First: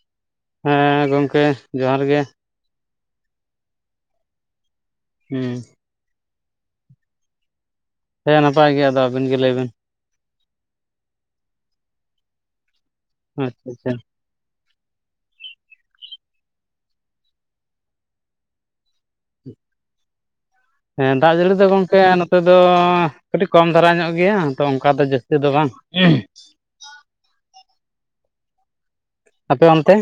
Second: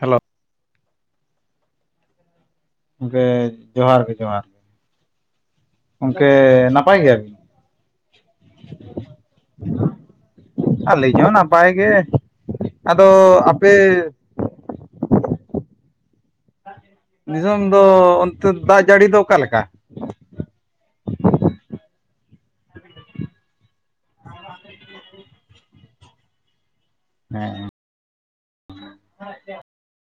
Hello. ᱦᱮᱸ ᱜᱚᱢᱠᱮ ᱡᱚᱦᱟᱨ ᱜᱮ ᱾ ᱜᱚᱢᱠᱮ ᱡᱚᱦᱟᱨ ᱜᱮ ᱡᱚᱦᱟᱨ ᱾ ᱦᱩᱸ ᱾ ᱜᱚᱝᱠᱮ ᱱᱟᱯᱟᱭ ᱜᱮᱭᱟ ᱵᱤᱱ? ᱦᱮᱸ ᱱᱟᱯᱟᱭ ᱜᱮ, ᱟᱫᱚ ᱟᱹᱵᱤᱱ ᱜᱮ ᱞᱟᱹᱭ ᱵᱤᱱ ᱻ ᱟᱹᱞᱤᱧ ᱦᱚᱸ ᱱᱟᱯᱟᱭ ᱜᱮ ᱾ ᱟᱫᱚ ᱟᱪᱪᱷᱟ ᱟᱯᱮ ᱟᱪᱪᱷᱟ ᱱᱤᱛᱳᱝ ᱫᱚ ᱚᱱᱛᱮ ᱫᱟᱜ ᱡᱟᱹᱲᱤ ᱫᱚ ᱚᱠᱟᱞᱮᱠᱟ? ᱦᱮᱸ ᱫᱟᱜ ᱡᱟᱹᱲᱤ ᱫᱚ ᱜᱚᱢᱠᱮ ᱱᱚᱛᱮ ᱫᱚ ᱠᱟᱹᱴᱤᱡ ᱠᱚᱢ ᱫᱷᱟᱨᱟ ᱧᱚᱜ ᱜᱮᱭᱟ ᱛᱚ ᱚᱱᱠᱟ ᱫᱚ ᱡᱟᱹᱥᱛᱤ ᱫᱚ ᱵᱟᱝ ᱾ ᱦᱮᱸ ᱾ ᱟᱯᱮ ᱚᱱᱛᱮ?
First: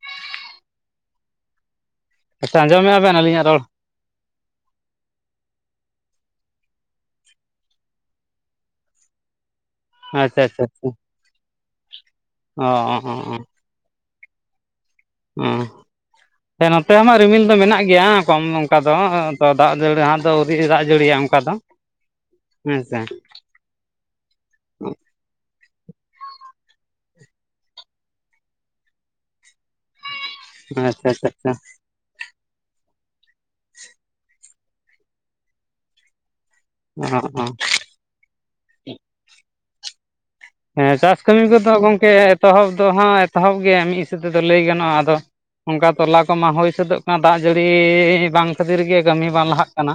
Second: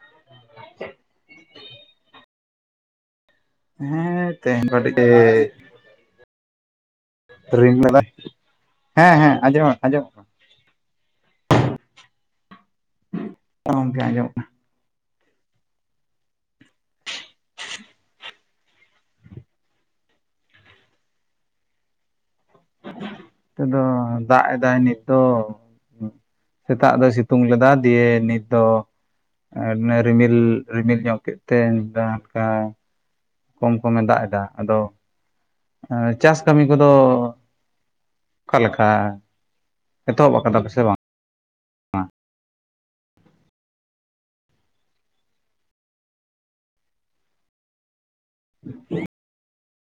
[inaudible] ᱟᱪᱪᱷᱟ ᱟᱸᱡᱚᱢᱮᱜ-ᱟ ᱵᱮᱱ ᱟᱹᱞᱤᱧᱟᱜ ᱨᱚᱲ? ᱦᱮᱸ ᱛᱮᱦᱮᱧ ᱫᱚ ᱠᱟᱴᱤᱡ ᱮ [unintelligible] ᱦᱮᱸ ᱦᱮᱸ ᱟᱸᱡᱚᱢ ᱟᱸᱡᱚᱢᱚᱜ ᱟᱪᱪᱷᱟ ᱟᱪᱪᱷᱟ ᱟᱪᱪᱷᱟ, ᱚ ᱦᱮᱸ ᱾ ᱜᱚᱢᱠᱮ ᱟᱸᱡᱚᱢᱚᱜ ᱚ ᱾ ᱦᱮᱸ ᱱᱚᱛᱮ ᱦᱚ ᱢᱟ ᱨᱤᱢᱤᱞ ᱫᱚ ᱢᱮᱱᱟᱜ ᱜᱮᱭᱟ ᱠᱚᱢ ᱚᱝᱠᱟ ᱫᱚ ᱛᱚ ᱫᱟᱜ ᱡᱟᱹᱲᱤ ᱦᱟᱸᱜ ᱫᱚ ᱟᱹᱣᱨᱤ ᱫᱟᱜ ᱡᱟᱹᱲᱤᱭᱤᱭᱟ ᱚᱱᱠᱟ ᱫᱚ ᱾ ᱦᱮᱸ ᱥᱮ ᱾ ᱱᱚᱛᱮ ᱫᱚ ᱫᱟᱜ ᱮᱫᱟᱭ ᱱᱤᱛ ᱫᱚ ᱾ ᱥᱮᱛᱟᱜ ᱫᱚᱭ ᱥᱤᱛᱩᱝ ᱞᱮᱫᱟ ᱫᱤᱭᱮ ᱱᱤᱛ ᱫᱚ ᱨᱤᱢᱤᱞ ᱨᱤᱢᱤᱞ ᱟᱪᱪᱷᱟ ᱧᱚᱜ ᱠᱮᱫ ᱟᱪᱪᱷᱟ ᱟᱪᱪᱷᱟ ᱛᱮ ᱫᱟᱜ ᱱᱟᱛᱮ ᱦᱚᱸ ᱠᱚᱢ ᱠᱚᱢᱮ ᱫᱟᱜ ᱮᱫᱟ, ᱟᱫᱚ ᱪᱟᱥ ᱠᱟᱹᱢᱤ ᱠᱚᱫᱚ ᱚ ᱚ ᱚᱠᱟ ᱞᱮᱠᱟ? ᱦᱮᱸ ᱪᱟᱥ ᱠᱟᱹᱢᱤ ᱠᱚᱫᱚ ᱜᱚᱝᱠᱮ ᱮᱛᱚᱦᱚᱵ ᱫᱚ ᱦᱟᱸᱜ ᱮᱛᱚᱦᱚᱵ ᱜᱮ ᱢᱤᱫ ᱦᱤᱥᱟᱹᱵᱽ ᱛᱮᱫᱚ ᱞᱟᱹᱭ ᱜᱟᱱᱚᱜᱼᱟ, ᱟᱫᱚ ᱚᱱᱠᱟ ᱛᱚᱞᱟ ᱠᱚᱢᱟ ᱦᱩᱭ ᱥᱟᱹᱛᱚᱜ ᱠᱟᱱᱟ ᱫᱟᱜ ᱡᱟᱹᱲᱤᱻ ᱵᱟᱝ ᱠᱷᱟᱹᱛᱤᱨ ᱜᱮ ᱠᱟᱹᱢᱤ ᱵᱟᱝ ᱞᱟᱦᱟᱜ ᱠᱟᱱᱟ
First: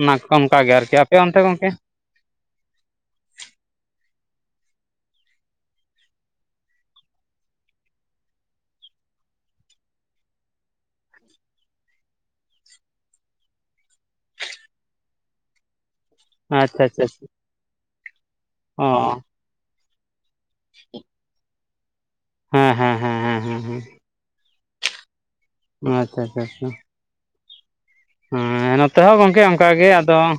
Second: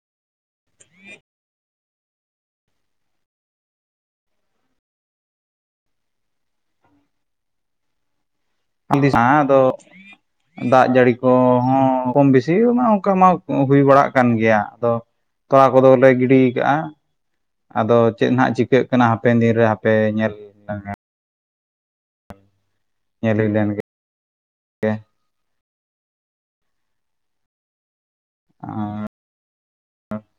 ᱚᱱᱟ ᱠᱚ ᱚᱱᱠᱟ ᱜᱮ ᱟᱨᱠᱤ ᱟᱯᱮ ᱚᱱᱛᱮ ᱜᱚᱢᱠᱮ ᱟᱸ ᱟᱫᱚ ᱫᱟᱜ ᱡᱟᱹᱲᱤ ᱠᱚᱦᱚᱸ ᱠᱚᱢ ᱵᱮᱥᱤ ᱢᱟ ᱚᱱᱠᱟ ᱢᱟ ᱦᱩᱭ ᱵᱟᱲᱟᱜ ᱠᱟᱱ ᱜᱮᱭᱟ ᱟᱫᱚ ᱛᱚᱞᱟ ᱠᱚᱫᱚᱞᱮ ᱜᱤᱰᱤ ᱠᱟᱜᱼᱟ ᱟᱪᱪᱷᱟ ᱟᱪᱪᱷᱟ ᱟᱪᱪᱷᱟ ᱟᱫᱚ ᱪᱮᱫ ᱦᱟᱸᱜ ᱪᱤᱠᱟᱹᱜ ᱚ ᱠᱟᱱᱟ ᱦᱟᱯᱮᱱ ᱫᱤᱱᱨᱮ ᱦᱟᱯᱮ ᱧᱮᱞ [unintelligible] ᱦᱮᱸ ᱦᱮᱸ ᱦᱮᱸ ᱧᱮᱞ ᱦᱮᱸ ᱦᱩᱭ ᱦᱮᱸ ᱞᱮᱱᱜᱮ ᱦᱮᱸ ᱟᱪᱪᱷᱟ ᱟᱪᱷᱟ ᱟᱪᱷᱟ ᱦᱮᱸ ᱱᱚᱛᱮ ᱦᱚᱸ ᱜᱚᱝᱠᱮ ᱚᱱ ᱚᱱᱠᱟᱜᱮ ᱟᱫᱚ ᱦᱟᱸᱜ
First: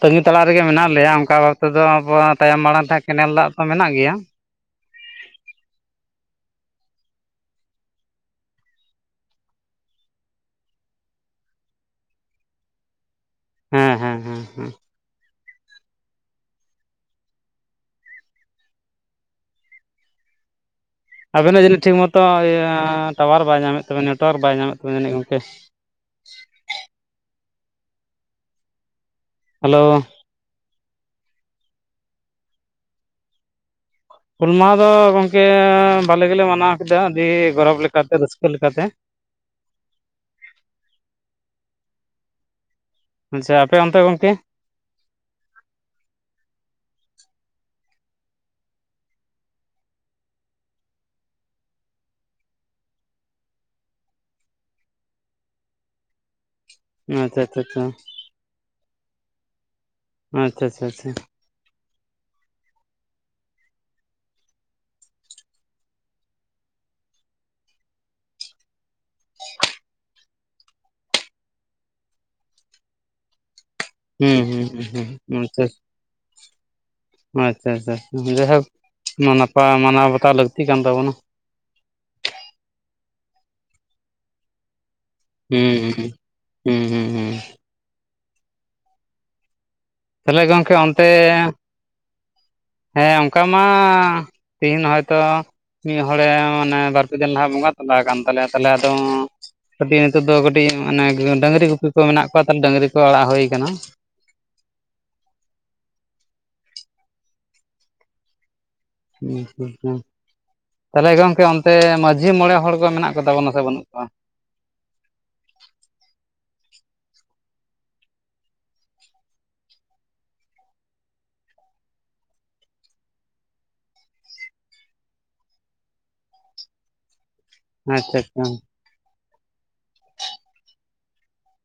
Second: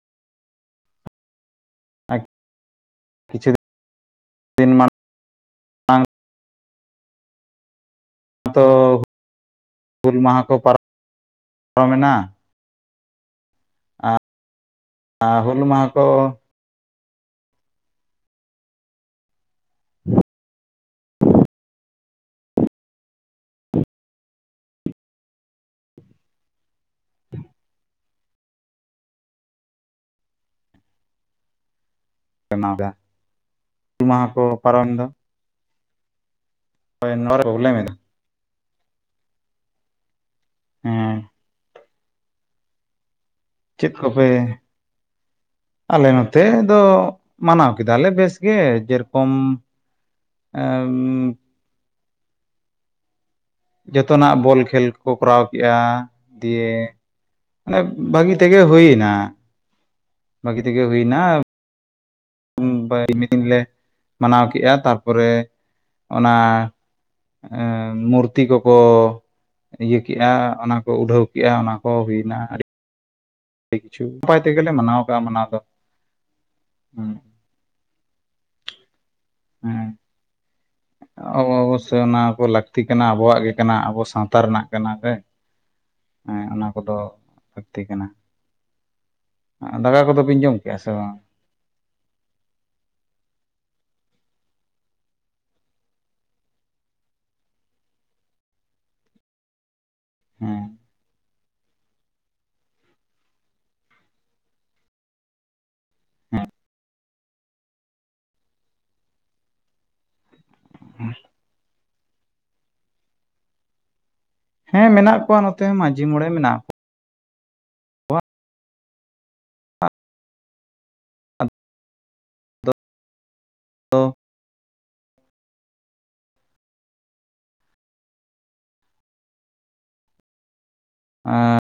ᱛᱟᱹᱜᱤ ᱛᱟᱲᱟ ᱨᱮᱜᱮ ᱢᱮᱱᱟᱜ ᱞᱮᱭᱟ ᱚᱱᱠᱟ ᱛᱮᱫᱚ ᱟᱵᱚᱣᱟᱜ ᱛᱟᱭᱚᱢ ᱢᱟᱲᱟᱝ ᱛᱮ ᱠᱮᱱᱮᱞ ᱫᱟᱜ ᱠᱤᱪᱷᱩ ᱛᱚ ᱢᱮᱱᱟᱜ ᱜᱮᱭᱟ ᱫᱤᱱ ᱢᱟᱱ [inaudible] ᱛᱚ ᱦᱩᱞ ᱢᱟᱦᱟ ᱠᱚ ᱯᱟᱨᱚᱢ [inaudible] ᱮᱱᱟ ᱦᱮᱸ ᱦᱮᱸ ᱦᱮᱸ ᱦᱮᱸ ᱟᱨ ᱦᱩᱞ ᱢᱟᱦᱟ ᱠᱚ ᱟᱵᱮᱱᱟᱜ ᱡᱟᱹᱱᱤᱡ ᱴᱷᱤᱠ ᱢᱚᱛᱚ ᱤᱭᱟᱹ ᱴᱟᱣᱟᱨ ᱵᱟᱭ ᱧᱟᱢᱮᱫ ᱛᱟᱵᱮᱱ ᱱᱮᱴᱚᱣᱟᱨᱠ ᱵᱟᱭ ᱧᱟᱢᱮᱫ ᱛᱟᱵᱮᱱ ᱡᱟᱹᱱᱤᱡ ᱜᱚᱢᱠᱮ ᱦᱮᱞᱳ [inaudible] ᱦᱩᱞ ᱢᱟᱦᱟ ᱫᱚ ᱜᱚᱢᱠᱮ ᱵᱷᱟᱞᱮ ᱜᱮᱞᱮ ᱢᱟᱱᱟᱣ ᱠᱮᱫᱟ ᱦᱳᱭ ᱟᱹᱰᱤ ᱱᱚᱣᱟ ᱯᱨᱚᱵᱞᱮᱢ ᱜᱚᱨᱚᱵᱽ ᱮᱫᱟ ᱞᱮᱠᱟᱛᱮ ᱨᱟᱹᱥᱠᱟᱹ ᱞᱮᱠᱟᱛᱮ ᱦᱮᱸ ᱟᱪᱪᱷᱟ ᱟᱯᱮ ᱪᱮᱫ ᱚᱱᱛᱮ ᱠᱚᱯᱮ ᱜᱚᱢᱠᱮ ᱟᱞᱮ ᱱᱚᱛᱮ ᱫᱚ ᱢᱟᱱᱟᱣ ᱠᱮᱫᱟ ᱞᱮ ᱵᱮᱥ ᱜᱮ‌ ᱡᱮᱨᱚᱠᱚᱢ ᱮᱢ ᱡᱚᱛᱚᱱᱟᱜ ᱵᱚᱞ ᱠᱷᱮᱞ ᱠᱚᱠᱚ ᱠᱚᱨᱟᱣ ᱠᱮᱜ‌ᱼᱟ ᱫᱤᱭᱮ ᱟᱪᱪᱷᱟ ᱟᱪᱪᱷᱟ ᱚᱱᱮ ᱟᱪᱪᱷᱟ ᱵᱷᱟᱹᱜᱤ ᱛᱮᱜᱮ ᱦᱩᱭᱱᱟ ᱵᱦᱟᱜᱤ ᱟᱪᱪᱷᱟ ᱛᱮᱜᱮ ᱟᱪᱪᱷᱟ ᱟᱪᱪᱷᱟ ᱦᱩᱭᱱᱟ ᱵᱟ ᱢᱤ ᱫᱤᱱ ᱞᱮ ᱢᱟᱱᱟᱣ ᱠᱮᱜᱼᱟ ᱛᱟᱨᱯᱚᱨᱮ ᱚᱱᱟ ᱮ ᱢᱩᱨᱛᱤ ᱠᱚᱠᱚ ᱤᱭᱟᱹ ᱠᱮᱜᱼᱟ ᱚᱱᱟ ᱠᱚ ᱩᱰᱷᱟᱹᱣ ᱠᱮᱜᱼᱟ ᱚᱱᱟ ᱠᱚ ᱦᱩᱭᱱᱟ ᱟᱹᱰᱤ ᱠᱤᱪᱷᱩ ᱩᱯᱟᱭ ᱦᱩᱸ ᱛᱮ ᱦᱩᱸ ᱜᱮᱞᱮ ᱦᱩᱸ ᱢᱟᱱᱟᱣ ᱟᱠᱟᱫᱟ ᱦᱩᱸ ᱢᱟᱱᱟᱣ ᱫᱚ ᱾ ᱟᱪᱪᱷᱟ ᱟᱪᱪᱷᱟ ᱟᱪᱪᱷᱟ ᱡᱟᱭᱦᱳᱠ ᱱᱟᱯᱟᱭ ᱢᱟᱱᱟᱣ ᱵᱟᱛᱟᱣ ᱞᱟᱹᱠᱛᱤ ᱠᱟᱱ ᱛᱟᱵᱚᱱᱟ ᱾ ᱚ ᱚᱵᱚᱥᱳᱭ ᱚᱱᱟ ᱠᱚ ᱞᱟᱹᱠᱛᱤ ᱠᱟᱱᱟ ᱟᱵᱚᱣᱟᱜ ᱜᱮ ᱠᱟᱱᱟ ᱟᱵᱚ ᱥᱟᱶᱛᱟ ᱨᱮᱱᱟᱜ ᱠᱟᱱᱟ ᱥᱮ ᱦᱩᱸ ᱦᱩᱸ ᱾ ᱦᱮᱸ ᱚᱱᱟ ᱦᱩᱸ ᱠᱚᱫᱚ ᱦᱩᱸ ᱦᱩᱸ ᱞᱟᱹᱠᱛᱤ ᱠᱟᱱᱟ ᱾ ᱫᱟᱠᱟ ᱠᱚᱫᱚ ᱵᱤᱱ ᱛᱟᱦᱚᱞᱮ ᱡᱚᱢ ᱜᱚᱢᱠᱮ ᱠᱮᱜᱼᱟ ᱥᱮ ᱚᱱᱛᱮ ᱵᱟᱝ? ᱦᱮᱸ ᱚᱱᱠᱟ ᱢᱟ ᱛᱤᱦᱤᱧ ᱦᱚᱭᱛᱚ ᱢᱤᱫ ᱦᱚᱲᱮ ᱢᱟᱱᱮ ᱵᱟᱨᱯᱮ ᱫᱤᱱ ᱞᱟᱦᱟ ᱵᱚᱸᱜᱟ ᱛᱟᱸᱞᱟ ᱟᱠᱟᱱ ᱛᱟᱞᱮᱭᱟ ᱛᱟᱦᱚᱞᱮ ᱟᱫᱚ ᱠᱟᱹᱴᱤᱡ ᱱᱤᱛᱚᱜ ᱫᱚ ᱦᱮᱸ ᱠᱟᱹᱴᱤᱡ ᱢᱟᱱᱮ ᱰᱟᱹᱝᱨᱤ ᱜᱩᱯᱤ ᱠᱚ ᱢᱮᱱᱟᱜ ᱠᱚᱣᱟ ᱛᱚ ᱰᱟᱹᱝᱨᱤ ᱠᱚ ᱟᱲᱟᱜ ᱦᱳᱭ ᱠᱟᱱᱟ ᱾ ᱦᱮᱸ ᱦᱩᱸ [inaudible] ᱛᱟᱦᱞᱮ ᱜᱚᱝᱠᱮ ᱥᱮ ᱢᱟᱺᱡᱷᱤ ᱢᱚᱸᱬᱮ ᱦᱚᱲ ᱠᱚ ᱢᱮᱱᱟᱜ ᱠᱚᱛᱟᱵᱚᱱᱟ ᱥᱮ ᱵᱟᱹᱱᱩᱜ ᱠᱚᱣᱟ ᱾ ᱦᱮᱸ ᱢᱮᱱᱟᱜ ᱠᱚᱣᱟ ᱱᱚᱛᱮ ᱢᱟᱺᱡᱷᱤ ᱢᱚᱸᱬᱮ ᱢᱮᱱᱟᱜ ᱠᱚᱣᱟ ᱾ [inaudible] [inaudible] ᱟᱪᱪᱷᱟ ᱟᱪᱪᱷᱟ ᱟᱸᱻ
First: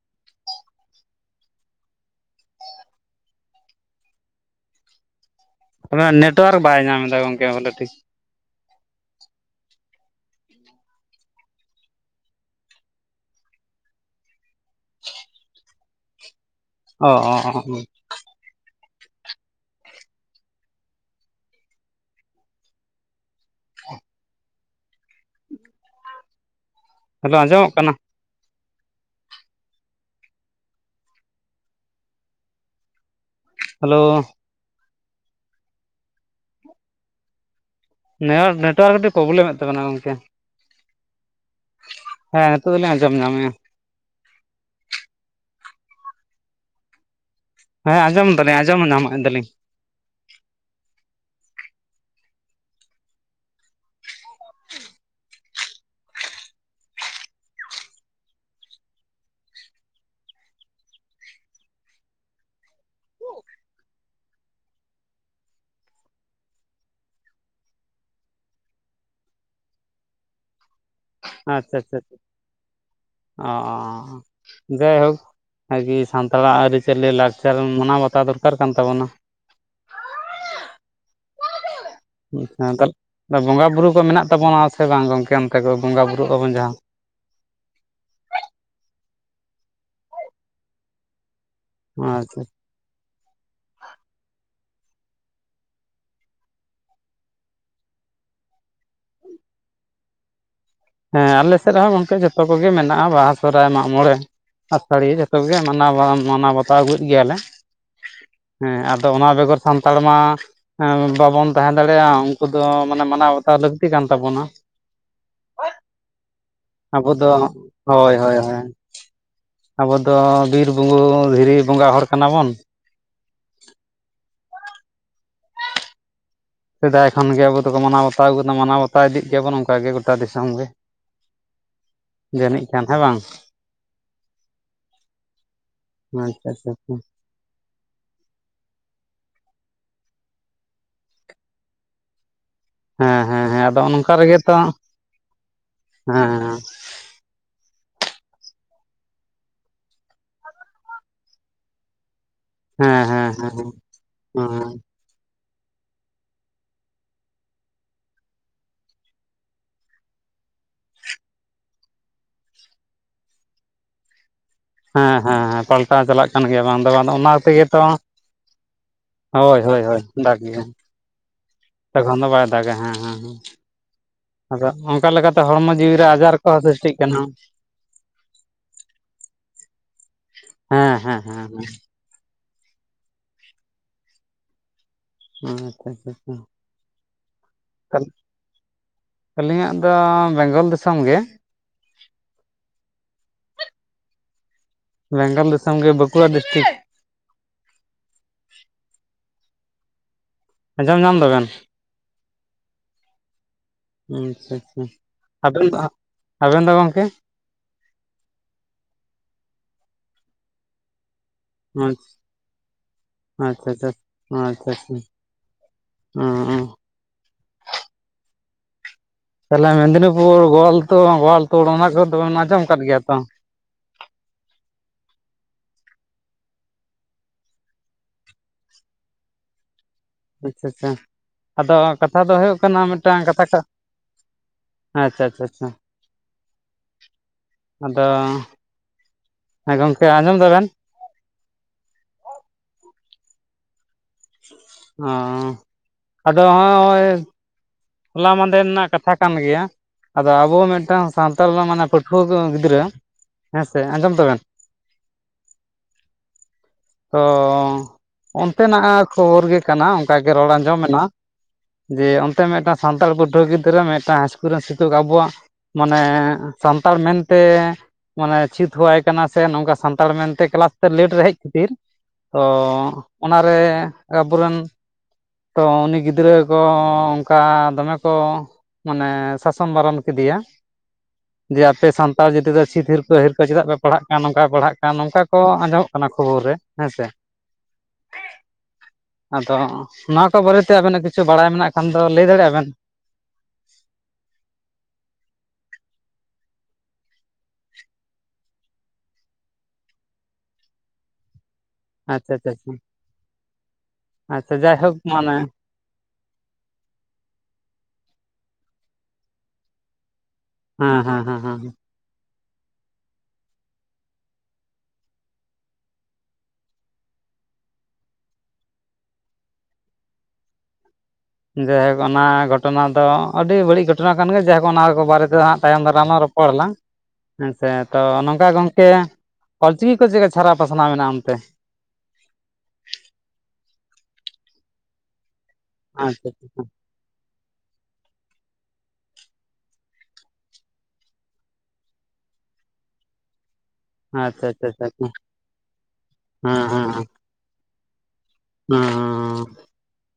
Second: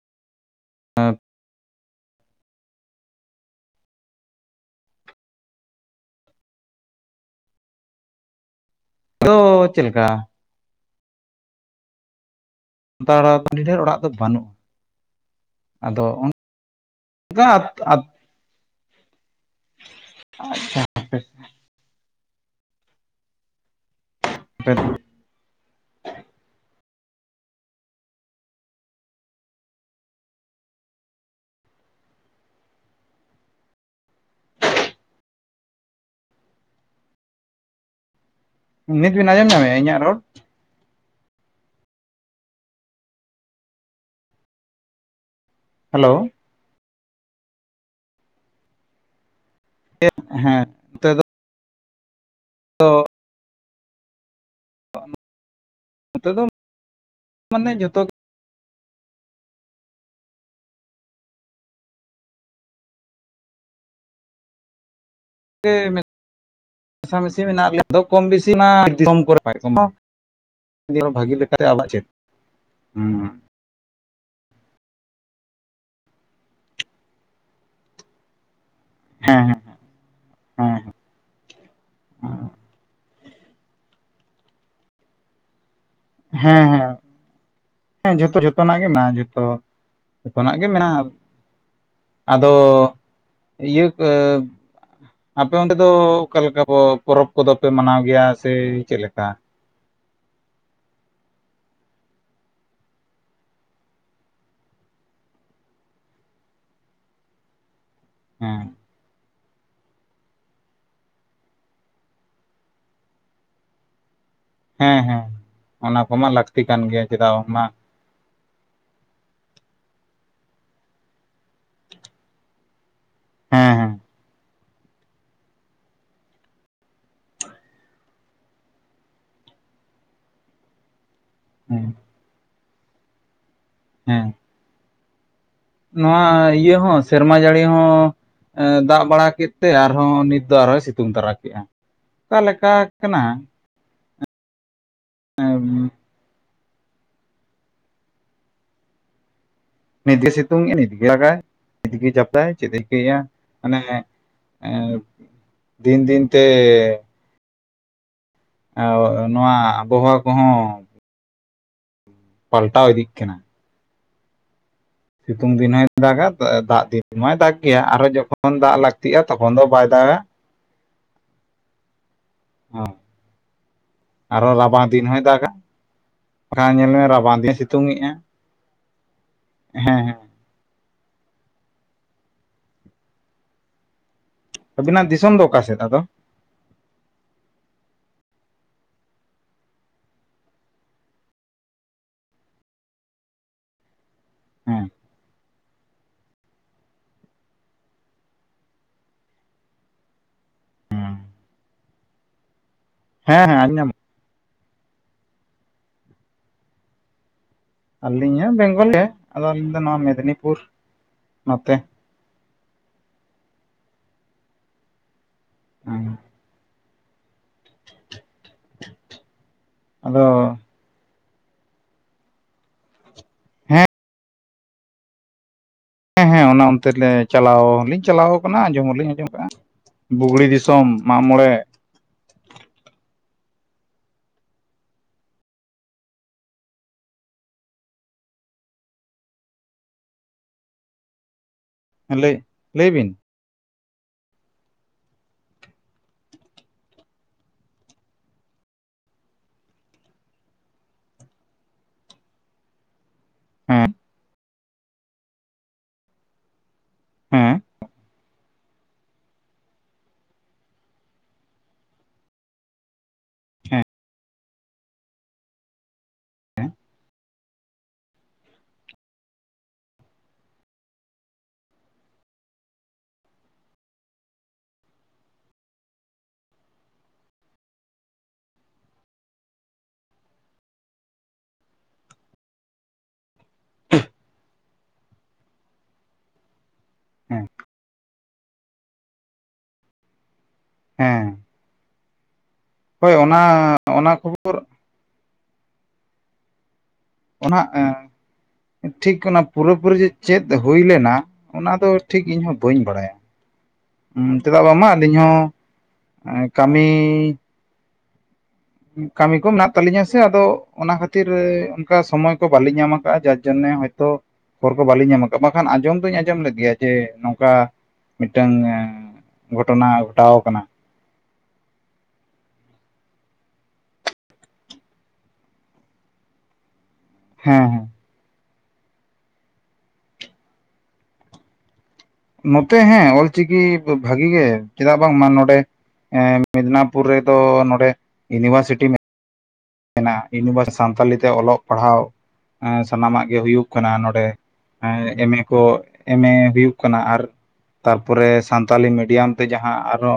ᱚᱱᱟ ᱱᱮᱴᱣᱟᱨᱠ ᱵᱟᱭ ᱧᱟᱢ ᱮᱫᱟ ᱜᱚᱝᱠᱮ ᱵᱷᱟᱞᱮ ᱴᱷᱤᱠ ᱛᱚ ᱪᱮᱜ ᱞᱮᱠᱟ ᱫᱟᱲᱟ ᱫᱚ ᱰᱷᱮᱨ ᱚᱲᱟᱜ ᱫᱚ ᱵᱟᱹᱱᱩᱜᱼᱟ ᱟᱫᱚ ᱚ ᱚᱱᱠᱟ ᱚ ᱚ [inaudible] [inaudible] ᱯᱮ ᱜᱷᱚ ᱦᱮᱞᱳ ᱟᱸᱡᱚᱢᱚᱜ ᱠᱟᱱᱟ ᱦᱮᱞᱳ ᱱᱮ ᱦᱚᱨ ᱰᱟᱰᱟ ᱱᱤᱛ ᱠᱟᱹᱴᱤᱡ ᱵᱤᱱ ᱟᱸᱡᱚᱢ ᱯᱨᱚᱵᱞᱮᱢᱮᱫ ᱧᱟᱢᱮᱫᱼᱟ ᱛᱟᱵᱮᱱᱟ ᱤᱧᱟᱹᱜ ᱨᱚᱲ ᱜᱚᱝᱠᱮ ᱦᱮᱸ ᱱᱤᱛᱚᱜ ᱫᱚ ᱞᱤᱧ ᱟᱸᱡᱚᱢ ᱧᱟᱢᱮᱫᱼᱟ ᱾ ᱦᱮᱞᱳ ᱦᱮ ᱸ ᱟᱡᱚᱢ ᱫᱟᱞᱤᱧ ᱟᱡᱚᱢ ᱧᱟᱢᱟᱜ ᱫᱟᱹᱞᱤᱧ ᱮᱯ ᱦᱮᱸ ᱚᱻ ᱱᱚᱛᱮ ᱫᱚ ᱢᱟᱱᱮ ᱡᱚᱛᱚ ᱜᱮ [unintelligible] [unintelligible] ᱦᱩᱸ ᱟᱸᱻᱟᱸᱻᱟᱜᱼᱟ ᱡᱟᱭᱦᱳᱠ ᱟᱨᱠᱤ ᱥᱟᱱᱛᱟᱲᱟᱜ ᱟᱹᱨᱤᱪᱟᱹᱞᱤ ᱞᱟᱠᱪᱟᱨ ᱢᱟᱱᱟᱣ ᱵᱟᱛᱟᱣ ᱫᱚᱨᱠᱟᱨ ᱠᱟᱱ ᱛᱟᱵᱚᱱᱟ ᱾ ᱦᱮᱸ ᱦᱮᱸ ᱦᱮ ᱛᱟᱨ ᱯᱚᱨᱮ ᱵᱚᱸᱜᱟ ᱵᱩᱨᱩ ᱠᱚ ᱢᱮᱱᱟᱜ ᱛᱟᱵᱚᱱᱟ ᱥᱮ ᱵᱟᱝ ᱜᱚᱝᱠᱮ ᱚᱱᱠᱟᱜᱚ ᱵᱚᱸᱜᱟ ᱵᱩᱨᱩᱜ ᱟᱵᱚᱱ ᱡᱟᱦᱟᱸ ᱾ ᱮᱸ ᱡᱚᱛᱚ ᱡᱚᱛᱚᱱᱟᱜ ᱜᱮ ᱢᱮᱱᱟᱜᱼᱟ ᱡᱚᱛᱚ ᱡᱚᱛᱚᱱᱟᱜ ᱜᱮ ᱢᱮᱱᱟᱜᱼᱟ ᱾ ᱟᱪᱪᱷᱟ ᱟᱫᱚ ᱤᱭᱟᱹ ᱯᱮ ᱟᱯᱮ ᱚᱱᱛᱮ ᱫᱚ ᱚᱠᱟ ᱞᱮᱠᱟ ᱯᱚ ᱯᱚᱨᱚᱵᱽ ᱠᱚᱫᱚ ᱯᱮ ᱢᱟᱱᱟᱣ ᱜᱮᱭᱟ ᱥᱮ ᱪᱮᱫ ᱞᱮᱠᱟ ᱦᱮᱸ ᱟᱞᱮ ᱥᱮᱫ ᱨᱮᱦᱚᱸ ᱚᱱᱠᱟ ᱡᱚᱛᱚ ᱠᱚᱜᱮ ᱢᱮᱱᱟᱜᱼᱟ ᱵᱟᱦᱟ ᱥᱚᱦᱚᱨᱟᱭ ᱢᱟᱜᱽ ᱢᱚᱸᱬᱮ ᱟᱛᱟᱹᱲᱤ ᱡᱚᱛᱚ ᱜᱮ ᱢᱟᱱᱟ ᱢᱟᱱᱟᱣ ᱵᱟᱱ ᱢᱟᱱᱟᱣ ᱵᱟᱛᱟᱣ ᱟᱹᱜᱩᱭᱮᱫ ᱜᱮᱭᱟᱞᱮ ᱦᱮᱸ ᱟᱫᱚ ᱚᱱᱟ ᱵᱮᱜᱚᱨ ᱥᱟᱱᱛᱟᱲ ᱢᱟ ᱵᱟᱵᱚᱱ ᱛᱟᱦᱮᱸ ᱫᱟᱲᱮᱭᱟᱜᱼᱟ ᱩᱱᱠᱩ ᱫᱚ ᱢᱟᱱᱮ ᱢᱟᱱᱟᱣ ᱵᱟᱛᱟᱣ ᱞᱟᱹᱠᱛᱤ ᱠᱟᱱ ᱛᱟᱵᱚᱱᱟ ᱾ ᱦᱮᱸ ᱦᱮᱸ ᱚᱱᱟ ᱠᱚᱢᱟ ᱞᱟᱠ ᱟᱵᱚ ᱫᱚ ᱦᱳᱭ ᱦᱳᱭ ᱦᱳᱭ ᱟᱵᱚᱫᱚ ᱵᱤᱨ ᱵᱩᱨᱩ ᱫᱷᱤᱨᱤ ᱵᱚᱸᱜᱟ ᱦᱚᱲ ᱠᱟᱱᱟᱵᱚᱱ ᱾ ᱦᱮᱸ ᱦᱮᱸ ᱥᱮᱫᱟᱭ ᱠᱷᱚᱱᱜᱮ ᱟᱵᱚ ᱫᱚᱠᱚ ᱢᱟᱱᱟᱣ ᱵᱟᱛᱟᱣ ᱟᱜᱩ ᱟᱱᱟ ᱢᱟᱱᱟᱣ ᱵᱟᱛᱟᱣ ᱤᱫᱤᱜ ᱜᱮᱭᱟᱵᱚᱱ ᱚᱱᱠᱟ ᱜᱮ ᱜᱚᱴᱟ ᱫᱤᱥᱚᱢ ᱜᱮ ᱾ ᱦᱮᱸ ᱡᱟᱹᱱᱤᱡ ᱠᱷᱟᱱ ᱦᱮᱸ ᱵᱟᱝ ᱦᱮᱸ ᱱᱚᱣᱟ ᱟᱪᱪᱷᱟ ᱟᱪᱪᱷᱟ ᱤᱭᱟᱹ ᱦᱚᱸ ᱥᱮᱨᱢᱟ ᱡᱟᱹᱲᱤ ᱦᱚᱸ ᱮᱸᱻᱫᱟᱜ ᱵᱟᱲᱟ ᱠᱮᱫ ᱛᱮ ᱟᱨᱦᱚᱸ ᱱᱤᱛ ᱫᱚ ᱟᱨᱦᱚᱸᱚᱭ ᱥᱤᱛᱩᱝ ᱛᱟᱨᱟ ᱠᱮᱫᱼᱟ ᱚᱠᱟ ᱞᱮᱠᱟ ᱠᱟᱱᱟ ᱥᱟᱨᱤ ᱜᱮᱛᱚ [unintelligible] ᱦᱮᱸ ᱱᱤᱛ ᱜᱮ ᱥᱤᱛᱩᱝᱜ ᱜᱮ ᱱᱤᱛ ᱜᱮ ᱫᱟᱜᱟᱭ ᱱᱤᱛ ᱜᱮ ᱡᱟᱯ ᱫᱟᱭ ᱪᱮᱫ ᱦᱮᱸ ᱦᱮᱸ ᱦᱮᱸ [unintelligible] ᱢᱟᱱᱮ ᱦᱮᱸ ᱮᱸᱻ ᱫᱤᱱ ᱫᱤᱱ ᱛᱮ ᱟᱣᱚᱜ ᱱᱚᱣᱟ ᱟᱵᱚᱦᱟᱣᱟ ᱠᱚᱦᱚᱸ ᱯᱟᱞᱴᱟᱣ ᱤᱫᱤᱜ ᱠᱟᱱᱟ ᱦᱮᱸ ᱦᱮᱸ ᱥᱤᱛᱩᱝ ᱦᱮᱸ ᱫᱤᱱ ᱦᱚᱭ ᱯᱟᱞᱴᱟᱣ ᱫᱟᱜᱟ ᱪᱟᱞᱟᱜ ᱠᱟᱱ ᱜᱮᱭᱟ ᱵᱟᱝ ᱫᱟᱜ ᱫᱚ ᱵᱟᱝ ᱫᱤᱱ ᱱᱚᱜ ᱚᱱᱟ ᱢᱟᱭ ᱫᱟᱜ ᱛᱮᱜᱮ ᱛᱚ ᱜᱮᱭᱟ ᱟᱨᱦᱚᱸ ᱡᱚᱠᱷᱚᱱ ᱫᱟᱜ ᱞᱟᱹᱠᱛᱤᱜᱼᱟ ᱛᱚᱠᱷᱚᱱ ᱦᱳᱭ ᱫᱚ ᱦᱳᱭ ᱵᱟᱭ ᱦᱳᱭ ᱫᱟᱜᱟ ᱫᱟᱜ ᱜᱮᱭᱟ ᱛᱚᱠᱷᱚᱱ ᱫᱚ ᱵᱟᱭ ᱫᱟᱠᱼᱟ ᱦᱮᱸ ᱦᱮᱸ ᱦᱮᱸ ᱟᱨᱦᱚᱸ ᱟᱫᱚ ᱨᱟᱵᱟᱝ ᱫᱤᱱ ᱚᱱᱠᱟ ᱦᱚᱭ ᱞᱮᱠᱟᱛᱮ ᱫᱟᱜᱟ ᱦᱚᱲᱢᱚ ᱡᱤᱣᱤ ᱨᱮ ᱟᱡᱟᱨ ᱠᱚᱦᱚᱸ ᱵᱟᱠᱷᱟᱱ ᱧᱮᱞ ᱥᱤᱥᱴᱤᱜ ᱢᱮ ᱠᱟᱱᱟ ᱨᱟᱵᱟᱝ ᱫᱤᱱ ᱥᱤᱛᱩᱝ ᱮᱜ ᱟ ᱦᱮᱸ ᱦᱮᱸ ᱦᱮᱸ ᱦᱮᱸ ᱦᱮᱸ ᱦᱮᱸ ᱟᱵᱤᱱ ᱟᱜ ᱫᱤᱥ [unintelligible] ᱟᱹᱞᱤᱧᱟᱜ ᱫᱚ ᱵᱮᱝᱜᱚᱞ ᱫᱤᱥᱚᱢ ᱜᱮ [inaudible] ᱵᱮᱝᱜᱚᱞ ᱫᱤᱥᱚᱢ ᱜᱮ ᱵᱟᱸᱠᱩᱲᱟ ᱰᱤᱥᱴᱤᱠ᱾ ᱟᱸᱡᱚᱢ ᱧᱟᱢ ᱫᱟᱵᱮᱱ᱾ ᱦᱮᱸ ᱟᱸᱡᱚᱢ ᱧᱟᱢ ᱟᱪᱪᱷᱟ ᱟᱪᱪᱷᱟ ᱟᱵᱮᱱ ᱫᱚ, ᱟᱵᱮᱱ ᱫᱚ ᱜᱚᱝᱠᱮ? ᱟᱹᱞᱤᱧ ᱦᱚᱸ ᱵᱮᱝᱜᱚᱞ ᱨᱮ ᱟᱫᱚ ᱟᱹᱞᱤᱧ ᱫᱚ ᱱᱚᱣᱟ ᱢᱮᱫᱽᱱᱤᱯᱩᱨ᱾ ᱱᱚᱛᱮ ᱦᱩᱸ, ᱟᱪᱷᱟ ᱟᱪᱪᱷᱟ, ᱟᱪᱪᱷᱟ ᱟᱪᱪᱷᱟ᱾ ᱦᱮᱸ ᱚ ᱚ ᱛᱟᱦᱞᱮ ᱟᱫᱚ ᱢᱮᱫᱽᱱᱤᱯᱩᱨ, ᱜᱳᱣᱟᱞᱛᱩ, ᱜᱳᱣᱟᱞᱛᱩᱳᱲ ᱚᱱᱟ ᱠᱚᱫᱚᱵᱮᱱ ᱟᱸᱡᱚᱢ ᱟᱠᱟᱫ ᱜᱮᱭᱟ ᱛᱚ? ᱦᱮᱸ᱾ ᱦᱮᱸ ᱦᱮᱸ ᱚᱱᱟ ᱚᱱᱛᱮ ᱞᱮ ᱪᱟᱞᱟᱣ ᱦᱚᱸ ᱞᱤᱧ ᱪᱟᱞᱟᱣ ᱟᱠᱟᱱᱟ ᱟᱸᱡᱚᱢ ᱦᱚᱞᱤᱧ ᱟᱸᱡᱚᱢ ᱟᱠᱟᱟᱜᱼᱟ᱾ ᱵᱩᱜᱽᱲᱤ ᱟᱪᱪᱷᱟ ᱫᱤᱥᱚᱢ ᱟᱪᱪᱷᱟ ᱢᱟᱜ ᱢᱚᱬᱮ ᱟᱫᱚ ᱠᱟᱛᱷᱟ ᱫᱚ ᱦᱩᱭᱩᱜ ᱠᱟᱱᱟ ᱢᱤᱫᱴᱟᱝ ᱠᱟᱛᱷᱟ ᱟᱪᱪᱷᱟ ᱟᱪᱪᱷᱟ ᱟᱪᱪᱷᱟ᱾ ᱟᱫᱚ ᱜᱚᱝᱠᱮ ᱟᱸᱡᱚᱢ ᱫᱟᱵᱮᱱ? ᱞᱟᱹᱭ, ᱞᱟᱹᱭ ᱵᱤᱱ᱾ ᱚ, ᱟᱫᱚ ᱦᱚᱸᱜ-ᱚ ᱚᱭ ᱦᱚᱞᱟ ᱢᱟᱸᱫᱷᱮᱨ ᱨᱮᱱᱟᱜ ᱠᱟᱛᱷᱟ ᱠᱟᱱ ᱜᱮᱭᱟ᱾ ᱟᱫᱚ ᱟᱵᱚ ᱢᱤᱫᱴᱟᱝ ᱥᱟᱱᱛᱟᱲ ᱨᱮᱱᱟᱜ ᱢᱟᱱᱮ ᱯᱟᱹᱴᱷᱩᱣᱟᱹ ᱠᱚ ᱜᱤᱫᱽᱨᱟᱹ ᱦᱮᱸᱥᱮ, ᱦᱮᱸ ᱟᱸᱡᱚᱢ ᱛᱟᱵᱮᱱ? ᱦᱮᱸ ᱚ ᱚᱱᱛᱮᱱᱟᱜ ᱠᱷᱚᱵᱚᱨ ᱜᱮ ᱠᱟᱱᱟ ᱚᱝᱠᱟᱜᱮ ᱨᱚᱲ ᱟᱸᱡᱚᱢᱮᱱᱟ ᱡᱮ, ᱚᱱᱛᱮ ᱢᱮᱫᱴᱟᱝ ᱥᱟᱱᱛᱟᱲ ᱯᱟᱹᱴᱷᱩᱣᱟᱹ ᱜᱤᱫᱽᱨᱟᱹ ᱢᱤᱫᱴᱟᱝ ᱦᱟᱭ ᱤᱥᱠᱩᱞ ᱨᱮᱱ ᱥᱤᱛᱩᱠ ᱟᱵᱚᱣᱟᱜ ᱢᱟᱱᱮ ᱦᱮᱸ ᱥᱟᱱᱛᱟᱲ ᱢᱮᱱᱛᱮ ᱢᱟᱱᱮ ᱪᱷᱤ ᱛᱷᱩᱣᱟᱭ ᱠᱟᱱᱟ ᱥᱮ ᱱᱚᱝᱠᱟ ᱥᱟᱱᱛᱟᱲ ᱢᱮᱱᱛᱮ ᱠᱮᱞᱟᱥ ᱛᱮ ᱞᱮᱴ ᱨᱮ ᱦᱮᱡ ᱠᱷᱟᱹᱛᱤᱨ ᱚ, ᱚᱱᱟᱨᱮ ᱟᱵᱚᱨᱮᱱ ᱛᱚ, ᱩᱱᱤ ᱜᱤᱫᱽᱨᱟᱹ ᱠᱚ ᱚᱝᱠᱟ ᱫᱚᱢᱮ ᱠᱚ ᱢᱟᱱᱮ ᱥᱟᱥᱚᱱ ᱵᱟᱨᱚᱢ ᱠᱮᱫᱮᱭᱟ᱾ [inaudible] ᱡᱮ ᱟᱯᱮ ᱥᱟᱱᱛᱟᱲ ᱡᱟᱹᱛᱤ ᱫᱚ ᱥᱤ ᱦᱤᱨᱯᱟᱹ ᱦᱤᱨᱠᱟᱹ ᱪᱮᱫᱟᱜ ᱯᱮ ᱯᱟᱲᱦᱟᱜ ᱠᱟᱱ ᱱᱚᱝᱠᱟᱭ ᱯᱟᱲᱦᱟᱜ ᱠᱟᱱ ᱱᱚᱝᱠᱟ ᱠᱚ ᱟᱸᱡᱚᱢᱚᱜ ᱠᱟᱱᱟ ᱠᱷᱚᱵᱚᱨ ᱨᱮ᱾ ᱦᱳᱭ ᱥᱮ ᱦᱮᱸ ᱟᱫᱚ ᱱᱚᱣᱟ ᱠᱚ ᱵᱟᱨᱮ ᱛᱮ ᱟᱵᱮᱱᱟᱜ ᱠᱤᱪᱷᱩ ᱦᱮᱸ ᱵᱟᱲᱟᱭ ᱢᱮᱱᱟᱜ ᱮᱠᱷᱟᱱ ᱫᱚ ᱞᱟᱹᱭ ᱫᱟᱲᱮᱜ-ᱟ ᱵᱮᱱ? ᱦᱳᱭ ᱚᱱᱟ ᱚᱱᱟ ᱠᱷᱚᱵᱚᱨ ᱱᱟᱦᱟᱜ ᱮᱸ ᱴᱷᱤᱠ ᱚᱱᱟ ᱯᱩᱨᱟᱹ ᱯᱩᱨᱤ ᱡᱮ ᱪᱮᱫ ᱦᱳᱭ ᱞᱮᱱᱟ ᱚᱱᱟ ᱫᱚ ᱴᱷᱤᱠ ᱟᱪᱪᱷᱟ ᱤᱧ ᱟᱪᱪᱷᱟ ᱦᱚᱸ ᱟᱪᱪᱷᱟ ᱵᱟᱹᱧ ᱵᱟᱲᱟᱭᱟ ᱩᱸ ᱟᱪᱪᱷᱟ ᱪᱮᱫᱟᱜ ᱵᱟᱝᱢᱟ ᱡᱟᱭᱦᱳᱠ ᱟᱞᱤᱧ ᱢᱟᱱᱮ ᱦᱚᱸ ᱠᱟᱹᱢᱤ ᱠᱟᱹᱢᱤ ᱠᱚ ᱢᱮᱱᱟᱜ ᱛᱟᱞᱤᱧᱟ ᱥᱮ ᱟᱫᱚ ᱚᱱᱟ ᱦᱮᱸ ᱦᱮᱸ ᱠᱷᱟᱹᱛᱤᱨ ᱦᱮᱸ ᱦᱮᱸ ᱚᱝᱠᱟ ᱥᱚᱢᱚᱭ ᱠᱚ ᱵᱟᱞᱤ ᱧᱟᱢ ᱠᱟᱜᱼᱟ ᱡᱟᱨ ᱡᱚᱱᱱᱮ ᱦᱚᱭᱛᱳ ᱠᱷᱚᱵᱚᱨ ᱠᱚ ᱵᱟᱞᱤᱧ ᱧᱟᱢ ᱠᱟᱜ-ᱟ ᱵᱟᱠᱷᱟᱱ ᱟᱸᱡᱚᱢ ᱫᱩᱧ ᱟᱸᱡᱚᱢ ᱞᱮᱫ ᱜᱮᱭᱟ ᱡᱮ ᱱᱚᱝᱠᱟ ᱢᱤᱫᱴᱟᱝ ᱜᱷᱚᱴᱚᱱᱟ ᱜᱷᱚᱴᱟᱣ ᱠᱟᱱᱟ ᱡᱟᱭᱦᱳᱠ ᱚᱱᱟ ᱜᱷᱚᱴᱚᱱᱟ ᱫᱚ ᱟᱹᱰᱤ ᱵᱟᱹᱲᱤᱡ ᱜᱷᱚᱴᱚᱱᱟ ᱠᱟᱱ ᱜᱮᱭᱟ ᱡᱟᱭᱦᱳᱠ ᱚᱱᱟ ᱠᱚ ᱵᱟᱨᱮᱛᱮ ᱦᱟᱸᱜ ᱛᱟᱭᱚᱢ ᱫᱟᱨᱟᱢ ᱞᱟᱝ ᱨᱚᱯ ᱯᱚᱲᱟᱞᱟᱝ ᱦᱮᱸ ᱦᱮᱸᱥᱮ ᱦᱮᱸ ᱛᱚ ᱱᱚᱝᱠᱟ ᱜᱚᱝᱠᱮ ᱚᱞᱪᱤᱠᱤ ᱠᱚ ᱪᱮᱫᱠᱟ ᱪᱷᱟᱨᱟᱣ ᱯᱟᱥᱱᱟᱣ ᱢᱮᱱᱟᱜᱼᱟ ᱚᱱᱛᱮ? ᱱᱚᱛᱮ ᱦᱮᱸ ᱚᱞᱪᱤᱠᱤ ᱵᱷᱟᱹᱜᱮ ᱜᱮ ᱪᱮᱫᱟᱜ ᱵᱟᱝᱢᱟ ᱱᱚᱸᱰᱮ ᱟᱪᱪᱷᱟ ᱮᱸᱻ ᱟᱪᱪᱷᱟ ᱢᱮᱫᱱᱟ ᱯᱩᱨ ᱨᱮᱫᱚ ᱱᱚᱸᱰᱮ ᱤᱭᱩᱱᱤᱵᱷᱟᱨᱥᱤᱴᱤ ᱢᱮᱱᱟ ᱢᱮᱱᱟᱜ-ᱟ, ᱤᱭᱩᱱᱤᱵᱷᱟᱨ ᱥᱟᱱᱛᱟᱞᱤ ᱛᱮ ᱚᱞᱚᱜ ᱯᱟᱲᱦᱟᱣ ᱥᱟᱱᱟᱢᱟᱜ ᱜᱮ ᱦᱩᱭᱩᱜ ᱠᱟᱱᱟ ᱱᱚᱸᱰᱮ ᱟᱪᱪᱷᱟ ᱟᱪᱪᱷᱟ ᱟᱪᱪᱷᱟ ᱮᱢ ᱮ ᱠᱚ ᱮᱢ ᱮ ᱦᱮᱸ ᱦᱩᱭᱩᱜ ᱠᱟᱱᱟ ᱦᱮᱸ ᱟᱨ ᱛᱟᱯᱚᱨᱮ ᱦᱮᱸ ᱥᱟᱱᱛᱟᱞᱤ ᱢᱤᱰᱤᱭᱟᱢ ᱛᱮ ᱡᱟᱦᱟᱸ ᱟᱨᱚ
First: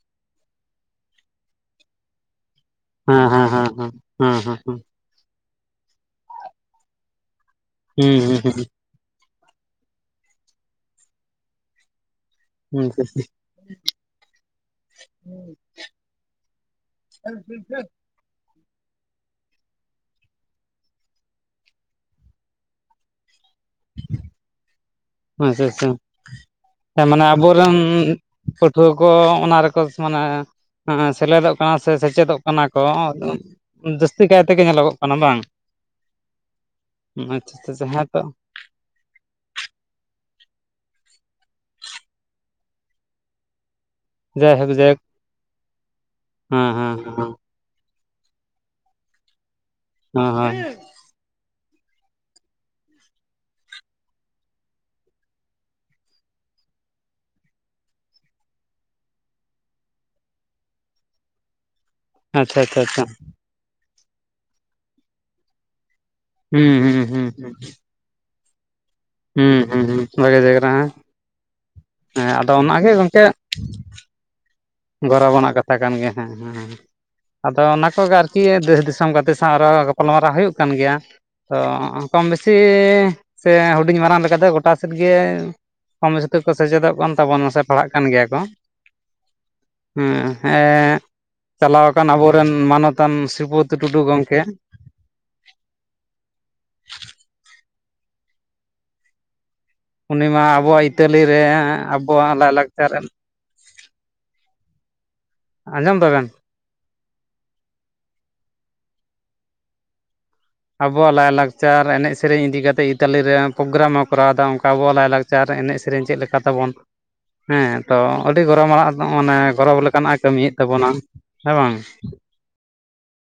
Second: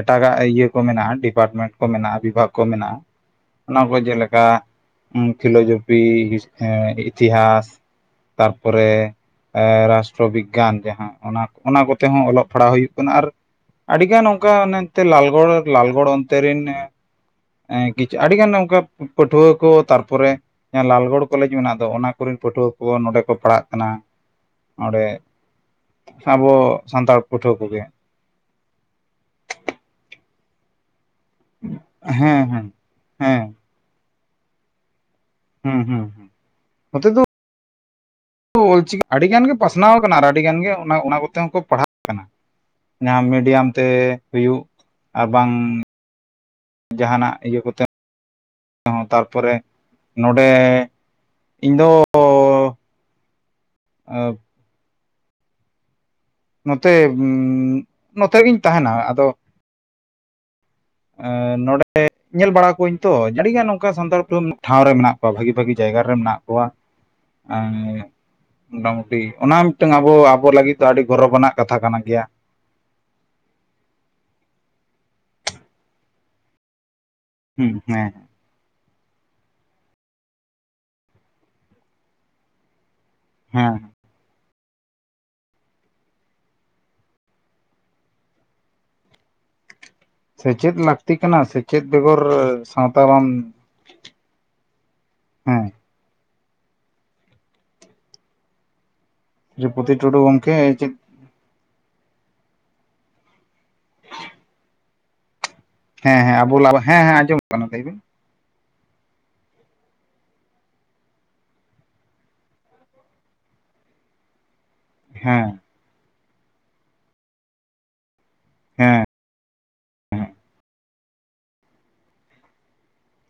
ᱮᱴᱟᱜᱟᱜ ᱤᱭᱟᱹ ᱠᱚ ᱢᱮᱱᱟᱜ-ᱟ ᱰᱤᱯᱟᱨᱴᱢᱮᱱᱴ ᱠᱚ ᱢᱮᱱᱟᱜ-ᱟ ᱵᱤᱵᱷᱟᱜᱽ ᱠᱚ ᱢᱮᱱᱟᱜ-ᱟ᱾ ᱦᱮᱸ ᱦᱮᱸ ᱦᱮᱸ ᱦᱮᱸ ᱦᱮᱸ ᱦᱮᱸ ᱦᱮᱸ ᱯᱷᱤᱞᱳᱡᱚᱯᱤ ᱦᱤᱥ ᱤᱛᱤᱦᱟᱥ ᱛᱟᱨ ᱯᱚᱨᱮ ᱨᱟᱥᱴᱨᱚ ᱵᱤᱜᱽᱜᱟᱱ ᱡᱟᱦᱟᱸ ᱚᱱᱟ ᱚᱱᱟ ᱠᱚᱛᱮ ᱦᱚᱸ ᱚᱞᱚᱜ ᱯᱷᱟᱲᱟᱣ ᱦᱩᱸ ᱦᱩᱸ ᱦᱩᱸ ᱦᱩᱭᱩᱜ ᱠᱟᱱᱟ ᱟᱨ ᱟᱹᱰᱤᱜᱟᱱ ᱚᱱᱠᱟ ᱚᱱᱮ ᱚᱱᱛᱮ ᱞᱟᱞᱜᱚᱲ ᱞᱟᱞᱜᱚᱲ ᱚᱱᱛᱮ ᱨᱤᱱ [unintelligible] ᱟᱹᱰᱤᱜᱟᱱ ᱚᱱᱠᱟ ᱯᱟᱹᱴᱷᱩᱣᱟᱹ ᱠᱚ ᱛᱟᱨᱯᱚᱨᱮ ᱞᱟᱞᱜᱚᱲ ᱠᱚᱞᱮᱡᱽ ᱢᱮᱱᱟᱜ ᱫᱚ ᱚᱱᱟ ᱠᱚᱨᱮᱱ ᱯᱟᱹᱴᱷᱩᱣᱟᱹ ᱠᱚ ᱱᱚᱸᱰᱮ ᱠᱚ ᱯᱟᱲᱦᱟᱜ ᱠᱟᱱᱟ ᱚᱸᱰᱮᱼᱼ ᱟᱪᱪᱷᱟ ᱟᱪᱪᱷᱟ ᱢᱟᱱᱮ ᱯᱟᱹᱴᱷᱩᱣᱟᱹ ᱟᱵᱚᱨᱮᱱ ᱠᱚᱜᱮ ᱯᱟᱹᱴᱷᱩᱣᱟᱹ ᱠᱚ ᱚᱱᱟ ᱨᱮᱠᱚ ᱢᱟᱱᱮ ᱦᱮᱸ ᱥᱮᱞᱮᱫᱚᱜ ᱠᱟᱱᱟ ᱥᱮ ᱥᱮᱪᱮᱫᱚᱜ ᱦᱮᱸ ᱠᱟᱱᱟ ᱦᱮᱸ ᱠᱚ ᱦᱮᱸ ᱡᱟᱹᱥᱛᱤ ᱠᱟᱭ ᱛᱮᱜᱮ ᱧᱮᱞᱚᱜᱚᱜ ᱠᱟᱱᱟ ᱵᱟᱝ? ᱦᱩᱸ ᱦᱩᱸ ᱱᱚᱛᱮ ᱫᱚ ᱟᱪᱪᱷᱟ ᱪᱷᱟ ᱡᱟᱸᱦᱟ ᱴᱟᱜ [unintelligible] ᱚᱞ ᱪᱤᱠᱤ ᱟᱹᱰᱤ ᱜᱟᱱ ᱜᱮ ᱯᱟᱥᱱᱟᱣ ᱟᱠᱟᱱᱟ ᱟᱨ ᱟᱹᱰᱤ ᱜᱟᱱ ᱜᱮ ᱚᱱᱟ ᱚᱱᱟ ᱠᱚᱛᱮ ᱦᱚᱸᱠᱚ ᱯᱟᱲᱦᱟᱜ ᱠᱟᱱᱟ ᱡᱟᱦᱟᱸ ᱢᱤᱰᱤᱭᱟᱢ ᱛᱮ ᱦᱩᱭᱩᱜ ᱡᱟᱭᱦᱳᱠ ᱡᱟᱭᱦᱳᱠ ᱟᱨ ᱵᱟᱝ ᱦᱮᱸ ᱦᱮᱸ ᱦᱮᱸ ᱦᱮᱸ ᱡᱟᱦᱟᱱᱟᱜ ᱤᱭᱟᱹ ᱠᱚᱛᱮ ᱚ ᱛᱟᱨᱯᱚᱨᱮ ᱱᱚᱸᱰᱮ ᱦᱳᱭ ᱤᱧ ᱫᱚ [unintelligible] ᱱᱚᱛᱮ ᱱᱚᱛᱮ ᱜᱤᱧ ᱛᱟᱦᱮᱱᱟ ᱟᱫᱚ ᱱᱚᱰᱮ ᱧᱮᱞ ᱟᱪᱪᱷᱟ ᱵᱟᱲᱟ ᱟᱪᱪᱷᱟ ᱠᱚᱣᱟᱹᱧ ᱟᱪᱪᱷᱟ ᱛᱚ᱾ ᱟᱹᱰᱤᱜᱟᱱ ᱱᱚᱝᱠᱟ ᱥᱟᱱᱛᱟᱲ [unintelligible] ᱴᱷᱟᱣ ᱨᱮ ᱢᱮᱱᱟᱜ ᱠᱚᱣᱟ ᱵᱷᱟᱜᱤ ᱵᱷᱟᱜᱤ ᱡᱟᱭᱜᱟ ᱨᱮ ᱢᱮᱱᱟᱜ ᱦᱩᱸ ᱦᱩᱸ ᱦᱩᱸ [unintelligible] ᱴᱤ ᱦᱩᱸ ᱚᱱᱟ ᱦᱩᱸ ᱢᱤᱫᱴᱟᱝ ᱦᱩᱸ, ᱟᱵᱚ ᱵᱷᱟᱜᱮ ᱟᱵᱚ ᱞᱟᱹᱜᱤᱫ ᱫᱚ ᱟᱹᱰᱤ ᱜᱚᱨᱚᱵ ᱟᱱᱟᱜ ᱠᱟᱛᱷᱟ ᱠᱟᱱᱟ ᱜᱮᱭᱟ᱾ ᱛᱚ ᱚᱱᱟᱜ ᱜᱮ ᱜᱚᱝᱠᱮ ᱜᱚᱨᱚᱵ ᱟᱱᱟᱜ ᱠᱟᱛᱷᱟ ᱠᱟᱱ ᱜᱮ ᱦᱮᱸ ᱦᱮᱸᱸ ᱟᱫᱚ ᱦᱮᱸ ᱚᱱᱟ ᱦᱮᱸ ᱠᱚᱜᱮ ᱟᱨ ᱠᱤ ᱫᱮᱥ ᱫᱤᱥᱚᱢ ᱜᱟᱛᱮ ᱥᱟᱣ ᱜᱟᱯᱟᱞ ᱢᱟᱨᱟᱣ ᱦᱩᱭᱩᱜ ᱠᱟᱱ ᱜᱮᱭᱟ ᱛᱚ ᱠᱚᱢ ᱵᱮᱥᱤᱼᱼ ᱥᱮ ᱦᱮᱸ ᱦᱩᱰᱤᱧ ᱢᱟᱨᱟᱝ ᱞᱮᱠᱟ ᱛᱮ ᱜᱚ ᱚᱠᱟᱥᱮᱫ ᱜᱮ ᱠᱚᱢᱵᱮᱥᱤ ᱛᱮ ᱠᱚ ᱥᱮᱪᱮᱫᱚᱜ ᱠᱟᱱ ᱛᱟᱵᱚᱱ ᱢᱟ ᱥᱮ ᱯᱟᱲᱦᱟᱜ ᱠᱟᱱ ᱜᱮᱭᱟ ᱠᱚᱼᱼ ᱥᱮᱪᱮᱫ ᱞᱟᱹᱠᱛᱤ ᱠᱟᱱᱟ ᱥᱮᱪᱮᱫ ᱪᱟᱞᱟᱣ ᱟᱠᱟᱱ ᱵᱮᱜᱚᱨ ᱟᱵᱚᱨᱮᱱ ᱥᱟᱶᱛᱟ ᱢᱟᱱᱚᱛᱟᱱ ᱵᱟᱢ ᱥᱨᱤᱯᱚᱛᱤ ᱴᱩᱰᱩ ᱜᱚᱢᱠᱮ ᱦᱩᱸ ᱥᱨᱤᱯᱚᱛᱤ ᱴᱩᱰᱩ ᱩᱱᱤ ᱢᱟ ᱜᱚᱢᱠᱮ ᱟᱵᱚᱣᱟᱜ ᱪᱮᱫ ᱤᱛᱟᱹᱞᱤ ᱨᱮ ᱟᱵᱚᱣᱟᱜ ᱞᱟᱭ-ᱞᱟᱠᱪᱟᱨ ᱨᱮᱱ [unintelligible] ᱟᱸᱡᱚᱢ ᱦᱮᱸ ᱫᱟᱵᱮᱱ ᱦᱮᱸ ᱟᱵᱚ [unintelligible] ᱦᱮᱸ ᱦᱮᱸ ᱟᱸᱡᱚᱢ ᱠᱟᱱᱟ ᱞᱟᱹᱭᱵᱤᱱ, ᱟᱵᱚᱣᱟᱜ ᱞᱟᱭᱼᱞᱟᱠᱪᱟᱨ ᱮᱱᱮᱡ ᱥᱮᱨᱮᱧ ᱤᱫᱤ ᱠᱟᱛᱮ ᱤᱛᱟᱞᱤ ᱨᱮ ᱯᱳᱜᱜᱨᱟᱢ ᱦᱚᱸ ᱠᱚᱨᱟᱣᱫᱟ᱾ ᱚᱝᱠᱟ ᱠᱟ ᱟᱵᱚᱣᱟᱜ ᱞᱟᱭᱞᱟᱠᱪᱟᱨ ᱦᱮᱸ ᱮᱱᱮᱡ ᱥᱮᱨᱮᱧ ᱪᱮᱫ ᱞᱮᱠᱟ ᱛᱟᱵᱚᱱ, ᱦᱮᱸ ᱛᱚ ᱟᱹᱰᱤ ᱦᱮᱸ ᱜᱚᱨᱚᱢᱟᱱᱟᱜ ᱢᱟᱱᱮ ᱜᱚᱨᱚᱵᱽ ᱞᱮᱠᱟᱱᱟᱜᱼᱮ ᱠᱟᱹᱢᱤᱭᱮᱫ ᱛᱟᱵᱚᱱᱟ, ᱦᱮᱸ ᱵᱟᱝ?